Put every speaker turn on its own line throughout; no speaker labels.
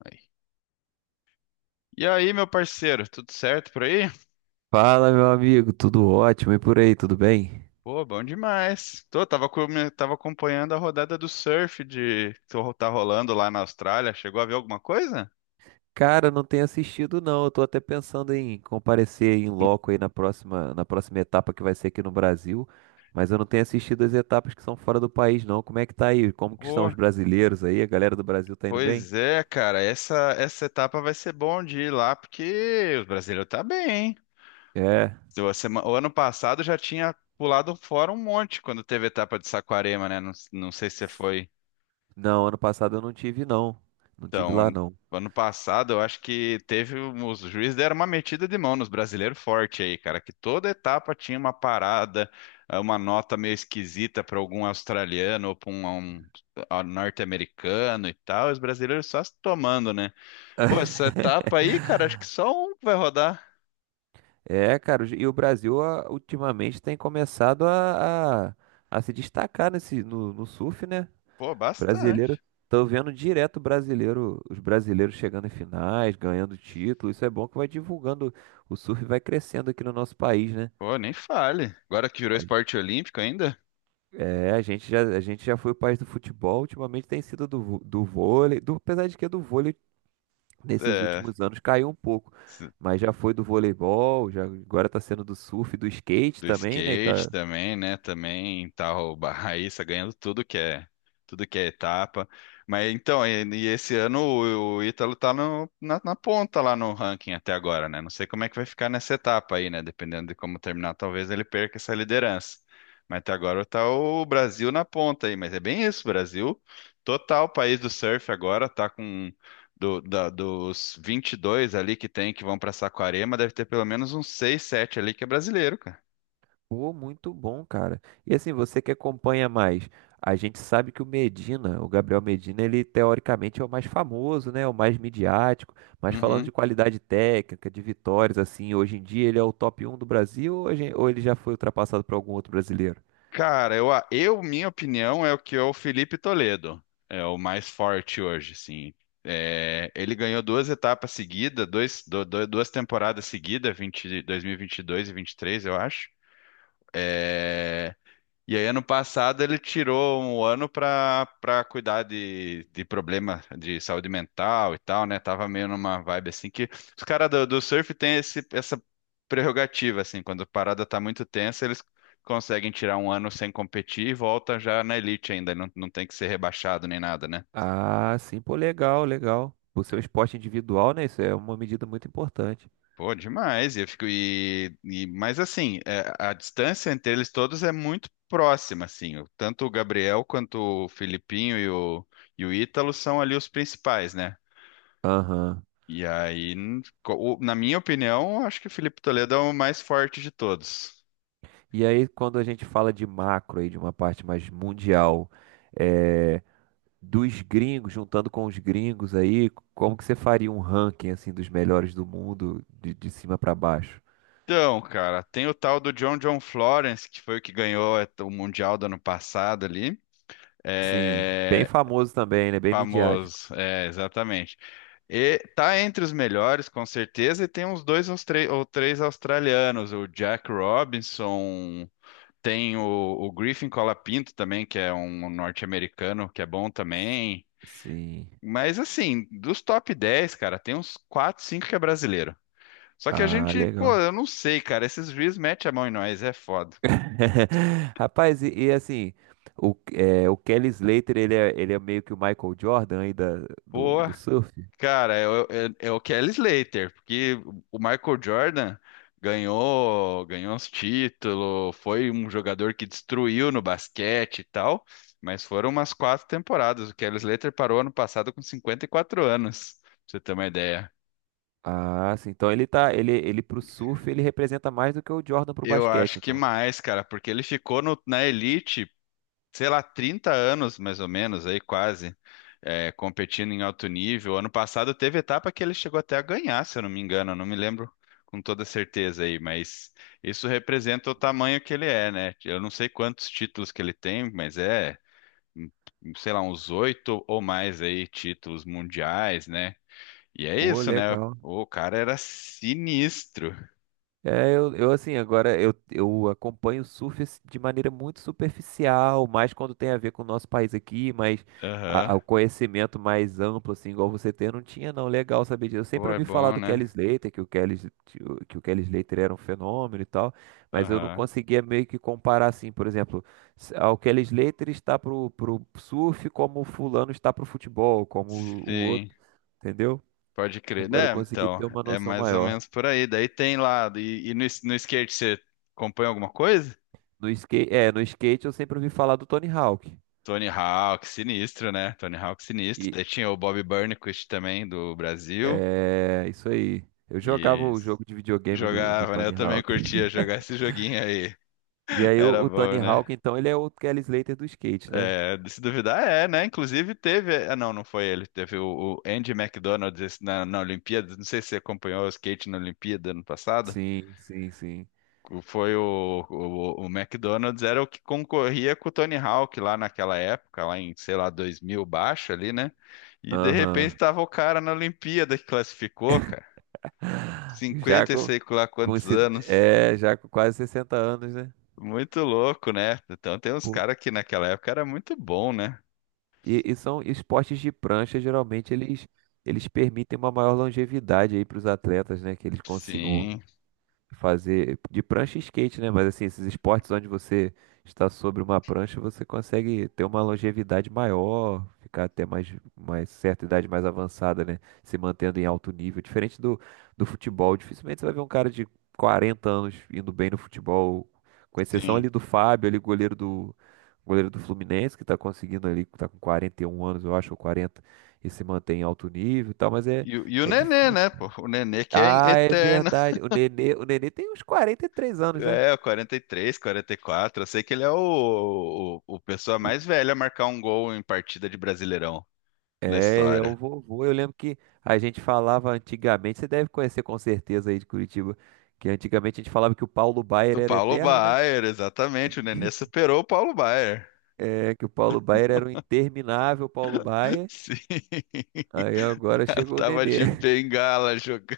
Aí. E aí, meu parceiro, tudo certo por aí?
Fala, meu amigo, tudo ótimo e por aí, tudo bem?
Pô, bom demais. Tava acompanhando a rodada do surf tá rolando lá na Austrália. Chegou a ver alguma coisa?
Cara, não tenho assistido não, eu tô até pensando em comparecer em loco aí na próxima etapa que vai ser aqui no Brasil, mas eu não tenho assistido as etapas que são fora do país não. Como é que tá aí? Como que estão
Pô,
os brasileiros aí? A galera do Brasil tá indo bem?
pois é, cara. Essa etapa vai ser bom de ir lá porque o brasileiro tá bem, hein?
É.
O ano passado já tinha pulado fora um monte quando teve a etapa de Saquarema, né? Não, não sei se você foi.
Não, ano passado eu não tive não. Não tive
Então,
lá
ano,
não.
ano passado eu acho que teve os juízes deram uma metida de mão nos brasileiros forte aí, cara, que toda etapa tinha uma parada, uma nota meio esquisita para algum australiano ou para um norte-americano e tal, os brasileiros só se tomando, né? Pô, essa etapa aí, cara, acho que só um vai rodar.
É, cara, e o Brasil ultimamente tem começado a se destacar nesse, no, no surf, né?
Pô,
Brasileiro,
bastante.
tô vendo direto brasileiro, os brasileiros chegando em finais, ganhando título. Isso é bom que vai divulgando, o surf vai crescendo aqui no nosso país, né?
Pô, nem fale. Agora que virou
A-
esporte olímpico ainda,
É, a gente já foi o país do futebol, ultimamente tem sido do do vôlei, apesar de que do vôlei nesses
é,
últimos anos caiu um pouco, mas já foi do voleibol, já agora tá sendo do surf, do skate
do
também, né,
skate
cara?
também, né? Também tá o Raíssa ganhando tudo que é etapa. Mas então, e esse ano o Ítalo tá na ponta lá no ranking até agora, né? Não sei como é que vai ficar nessa etapa aí, né? Dependendo de como terminar, talvez ele perca essa liderança. Mas até agora tá o Brasil na ponta aí, mas é bem isso, Brasil. Total país do surf agora tá com dos 22 ali que tem que vão pra Saquarema, deve ter pelo menos uns 6 7 ali que é brasileiro.
Pô, muito bom, cara. E assim, você que acompanha mais, a gente sabe que o Gabriel Medina, ele teoricamente é o mais famoso, né? É o mais midiático, mas falando
Uhum.
de qualidade técnica, de vitórias, assim, hoje em dia ele é o top um do Brasil ou ou ele já foi ultrapassado por algum outro brasileiro?
Cara, minha opinião é o que é o Felipe Toledo. É o mais forte hoje, sim. É, ele ganhou duas etapas seguidas, duas temporadas seguidas, 2022 e 22 e 23, eu acho. É, e aí, ano passado, ele tirou um ano para cuidar de problema de saúde mental e tal, né? Tava meio numa vibe assim que os caras do surf têm essa prerrogativa, assim, quando a parada tá muito tensa, eles conseguem tirar um ano sem competir e volta já na elite ainda, não, não tem que ser rebaixado nem nada, né?
Ah, sim, pô, legal, legal. O seu esporte individual, né? Isso é uma medida muito importante.
Pô, demais. E eu fico mas assim, a distância entre eles todos é muito próxima, assim. Tanto o Gabriel quanto o Filipinho e o Ítalo são ali os principais, né?
Aham.
E aí, na minha opinião, eu acho que o Felipe Toledo é o mais forte de todos.
E aí, quando a gente fala de macro aí, de uma parte mais mundial, eh, dos gringos, juntando com os gringos aí, como que você faria um ranking assim dos melhores do mundo de cima pra baixo?
Então, cara, tem o tal do John John Florence, que foi o que ganhou o Mundial do ano passado ali.
Sim, bem
É,
famoso também, né? Bem midiático.
famoso, é, exatamente. E tá entre os melhores, com certeza, e tem uns dois ou três australianos, o Jack Robinson, tem o Griffin Colapinto também, que é um norte-americano, que é bom
S-
também.
Sim.
Mas assim, dos top 10, cara, tem uns 4 5 que é brasileiro. Só que a
Ah,
gente, pô,
legal.
eu não sei, cara, esses juízes metem a mão em nós, é foda.
Rapaz, e assim, o Kelly Slater, ele é meio que o Michael Jordan aí do
Pô.
do surf.
Cara, é o Kelly Slater, porque o Michael Jordan ganhou os títulos, foi um jogador que destruiu no basquete e tal, mas foram umas quatro temporadas. O Kelly Slater parou ano passado com 54 anos, pra você ter uma ideia.
Ah, sim. Então ele tá, ele pro surf, ele representa mais do que o Jordan pro
Eu
basquete,
acho que
então.
mais, cara, porque ele ficou na elite sei lá, 30 anos mais ou menos, aí quase, é, competindo em alto nível. Ano passado teve etapa que ele chegou até a ganhar, se eu não me engano, eu não me lembro com toda certeza aí, mas isso representa o tamanho que ele é, né? Eu não sei quantos títulos que ele tem, mas é, sei lá, uns oito ou mais aí títulos mundiais, né? E é
Pô,
isso, né?
legal.
O cara era sinistro.
É, eu assim, agora eu acompanho o surf assim, de maneira muito superficial, mais quando tem a ver com o nosso país aqui, mas
Aham.
o conhecimento mais amplo, assim, igual você tem, eu não tinha não. Legal saber disso. Eu
Pô,
sempre
é
ouvi falar
bom,
do
né?
Kelly Slater, que o Kelly, S- que o Kelly Slater era um fenômeno e tal, mas eu não
Aham.
conseguia meio que comparar, assim, por exemplo, o Kelly Slater está pro surf como o fulano está pro futebol, como o
Sim.
outro, entendeu?
Pode crer,
Agora eu
né?
consegui
Então,
ter uma
é
noção
mais ou
maior.
menos por aí. Daí tem lá, no skate você acompanha alguma coisa?
No skate, no skate eu sempre ouvi falar do Tony Hawk.
Tony Hawk, sinistro, né? Tony Hawk, sinistro.
E
Daí tinha o Bob Burnquist também, do Brasil.
é isso aí. Eu jogava
E
o jogo de videogame do
jogava, né? Eu
Tony
também
Hawk.
curtia jogar esse joguinho aí.
E aí
Era
o Tony
bom, né?
Hawk, então, ele é o Kelly Slater do skate, né?
É, de se duvidar, é, né? Inclusive teve. Ah, não, não foi ele. Teve o Andy McDonald esse na Olimpíada. Não sei se você acompanhou o skate na Olimpíada ano passado.
Sim, sim, sim.
Foi o McDonald's era o que concorria com o Tony Hawk lá naquela época, lá em, sei lá, 2000 baixo ali, né? E de repente
Aham.
tava o cara na Olimpíada que classificou, cara.
Já
Cinquenta e sei lá
com
quantos
esse,
anos.
é, já com quase 60 anos, né?
Muito louco, né? Então tem uns
Pô,
caras que naquela época era muito bom, né?
e são esportes de prancha, geralmente eles permitem uma maior longevidade aí para os atletas, né? Que eles consigam
Sim,
fazer de prancha e skate, né? Mas assim, esses esportes onde você está sobre uma prancha, você consegue ter uma longevidade maior, ficar mais certa idade mais avançada, né? Se mantendo em alto nível. Diferente do futebol, dificilmente você vai ver um cara de 40 anos indo bem no futebol, com exceção
sim.
ali do Fábio, ali goleiro do Fluminense, que está conseguindo ali, tá com 41 anos, eu acho, ou 40 e se mantém em alto nível e tal, mas é,
E o
é
Nenê,
difícil.
né, pô? O Nenê que é
Ah, é
eterno.
verdade. O Nenê tem uns 43 anos, né?
É, o 43, 44, eu sei que ele é o pessoa
O-
mais velha a marcar um gol em partida de Brasileirão na
É, ele é o
história.
vovô. Eu lembro que a gente falava antigamente, você deve conhecer com certeza aí de Curitiba, que antigamente a gente falava que o Paulo Baier
O
era
Paulo
eterno, né?
Baier, exatamente. O Nenê superou o Paulo Baier.
É, que o Paulo Baier era um interminável Paulo Baier.
Sim.
Aí
O
agora
cara
chegou o
tava
Nenê.
de bengala jogando.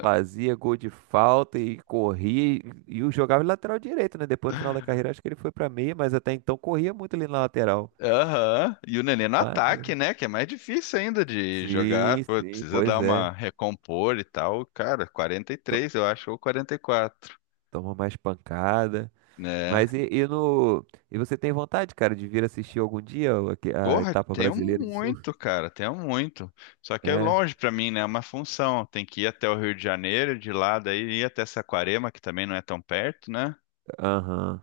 Fazia gol de falta e corria e o jogava de lateral direito, né? Depois no final da carreira acho que ele foi pra meia, mas até então corria muito ali na lateral.
Aham. E o Nenê no ataque,
Maneiro.
né? Que é mais difícil ainda de jogar.
Sim,
Pô,
sim,
precisa dar
pois é.
uma recompor e tal. Cara, 43 eu acho, ou 44,
Toma mais pancada.
né?
Mas e no e você tem vontade, cara, de vir assistir algum dia a
Porra,
etapa
tenho
brasileira de surf?
muito, cara, tenho muito. Só que é
É,
longe pra mim, né? É uma função. Tem que ir até o Rio de Janeiro, de lá, daí ir até Saquarema, que também não é tão perto, né?
aham.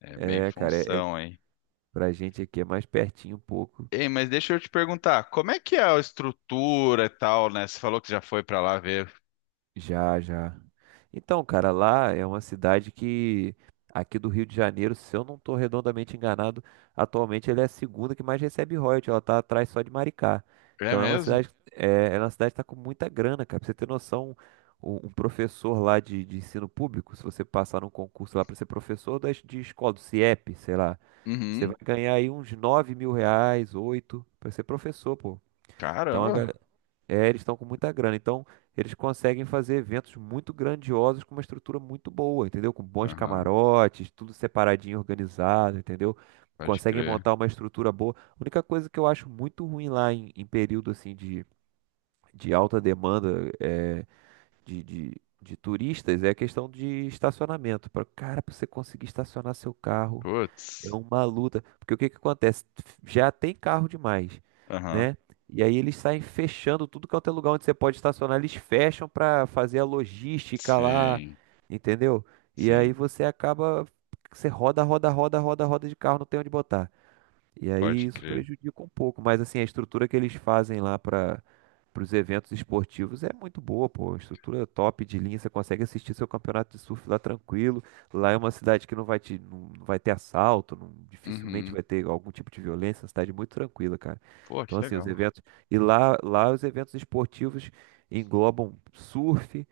É bem
É, cara,
função, hein?
pra gente aqui é mais pertinho um pouco.
Ei, mas deixa eu te perguntar, como é que é a estrutura e tal, né? Você falou que já foi pra lá ver.
Já, já. Então, cara, lá é uma cidade que aqui do Rio de Janeiro, se eu não estou redondamente enganado, atualmente ela é a segunda que mais recebe royalties, ela tá atrás só de Maricá.
É
Então é uma
mesmo?
cidade, é uma cidade que tá com muita grana, cara. Pra você ter noção, um professor lá de ensino público, se você passar num concurso lá para ser professor de escola, do CIEP, sei lá, você
Uhum.
vai ganhar aí uns 9.000 reais, 8 para ser professor, pô. Então
Caramba.
eles estão com muita grana, então eles conseguem fazer eventos muito grandiosos com uma estrutura muito boa, entendeu? Com bons
Aham,
camarotes, tudo separadinho, organizado, entendeu?
pode
Conseguem
crer.
montar uma estrutura boa. A única coisa que eu acho muito ruim lá em período assim de alta demanda de turistas é a questão de estacionamento. Para você conseguir estacionar seu carro é
Putz.
uma luta, porque o que que acontece? Já tem carro demais,
Aham.
né? E aí eles saem fechando tudo quanto é lugar onde você pode estacionar, eles fecham para fazer a logística lá,
Sim,
entendeu? E aí
sim,
você acaba, você roda de carro, não tem onde botar. E aí
pode
isso
crer.
prejudica um pouco, mas assim, a estrutura que eles fazem lá para os eventos esportivos é muito boa, pô. Estrutura é top de linha, você consegue assistir seu campeonato de surf lá tranquilo. Lá é uma cidade que não vai te, não vai ter assalto, dificilmente
Uhum.
vai ter algum tipo de violência, é uma cidade muito tranquila, cara.
Pô,
Então,
que
assim, os
legal.
eventos. E lá os eventos esportivos englobam surf,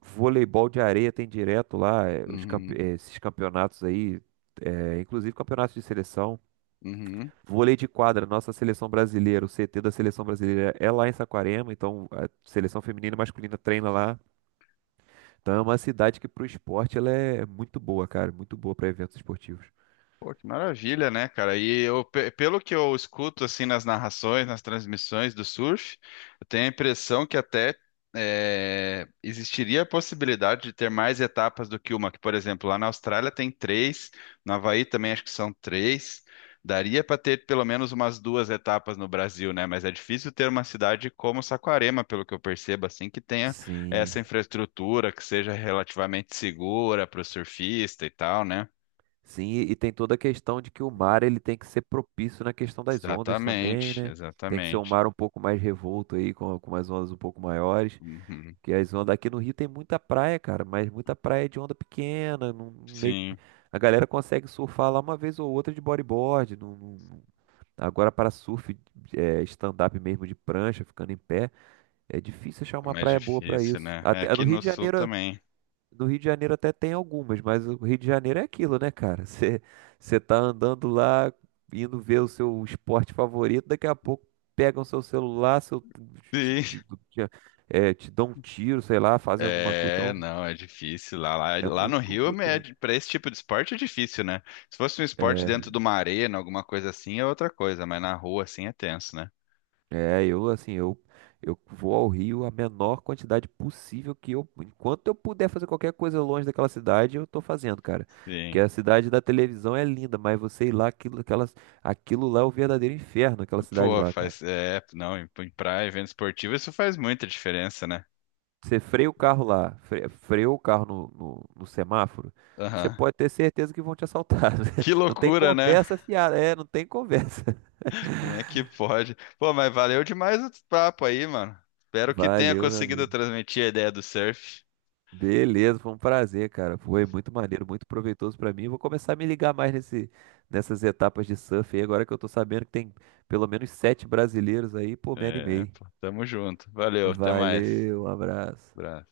voleibol de areia tem direto lá,
Uhum.
esses campeonatos aí, inclusive campeonatos de seleção.
Uhum.
Vôlei de quadra, nossa seleção brasileira, o CT da seleção brasileira é lá em Saquarema, então a seleção feminina e masculina treina lá. Então é uma cidade que pro esporte ela é muito boa, cara, muito boa para eventos esportivos.
Pô, que maravilha, né, cara? E eu, pelo que eu escuto assim nas narrações, nas transmissões do surf, eu tenho a impressão que até existiria a possibilidade de ter mais etapas do que uma, que, por exemplo, lá na Austrália tem três, no Havaí também acho que são três. Daria para ter pelo menos umas duas etapas no Brasil, né? Mas é difícil ter uma cidade como Saquarema, pelo que eu percebo, assim, que tenha essa
Sim.
infraestrutura que seja relativamente segura para o surfista e tal, né?
Sim, e tem toda a questão de que o mar ele tem que ser propício na questão das ondas também,
Exatamente,
né? Tem que ser um
exatamente.
mar um pouco mais revolto aí, com umas ondas um pouco maiores.
Uhum.
Que as ondas aqui no Rio tem muita praia, cara, mas muita praia de onda pequena, não, meio...
Sim,
A galera consegue surfar lá uma vez ou outra de bodyboard, agora para surf, é, stand-up mesmo de prancha, ficando em pé, é difícil achar
é
uma
mais
praia boa para
difícil,
isso.
né? É
Até, no
aqui
Rio
no
de
sul
Janeiro
também.
no Rio de Janeiro até tem algumas, mas o Rio de Janeiro é aquilo, né, cara? Você tá andando lá, indo ver o seu esporte favorito, daqui a pouco pegam seu celular, seu, te,
Sim.
te- te- é, te dão um tiro, sei lá, fazem alguma coisa.
É,
Então,
não, é difícil. Lá, lá,
é
lá no
muito
Rio, é,
complicado.
para esse tipo de esporte é difícil, né? Se fosse um esporte
É,
dentro de uma arena, alguma coisa assim, é outra coisa, mas na rua, assim, é tenso, né?
é, eu assim, eu vou ao Rio a menor quantidade possível que eu, enquanto eu puder fazer qualquer coisa longe daquela cidade, eu tô fazendo, cara. Porque
Sim.
a cidade da televisão é linda, mas você ir lá, aquilo lá é o verdadeiro inferno, aquela cidade
Pô,
lá, cara.
faz. É, não, em praia, evento esportivo, isso faz muita diferença, né?
Você freia o carro lá, freou o carro no semáforo, você
Aham.
pode ter certeza que vão te assaltar.
Que
Não tem
loucura, né?
conversa fiada, é, não tem conversa.
Como é que pode? Pô, mas valeu demais o papo aí, mano. Espero que tenha
Valeu, meu
conseguido
amigo.
transmitir a ideia do surf.
Beleza, foi um prazer, cara. Foi muito maneiro, muito proveitoso pra mim. Vou começar a me ligar mais nessas etapas de surf aí. Agora que eu tô sabendo que tem pelo menos 7 brasileiros aí, pô, me
É,
animei.
pô, tamo junto. Valeu, até mais.
Valeu, um abraço.
Abraço.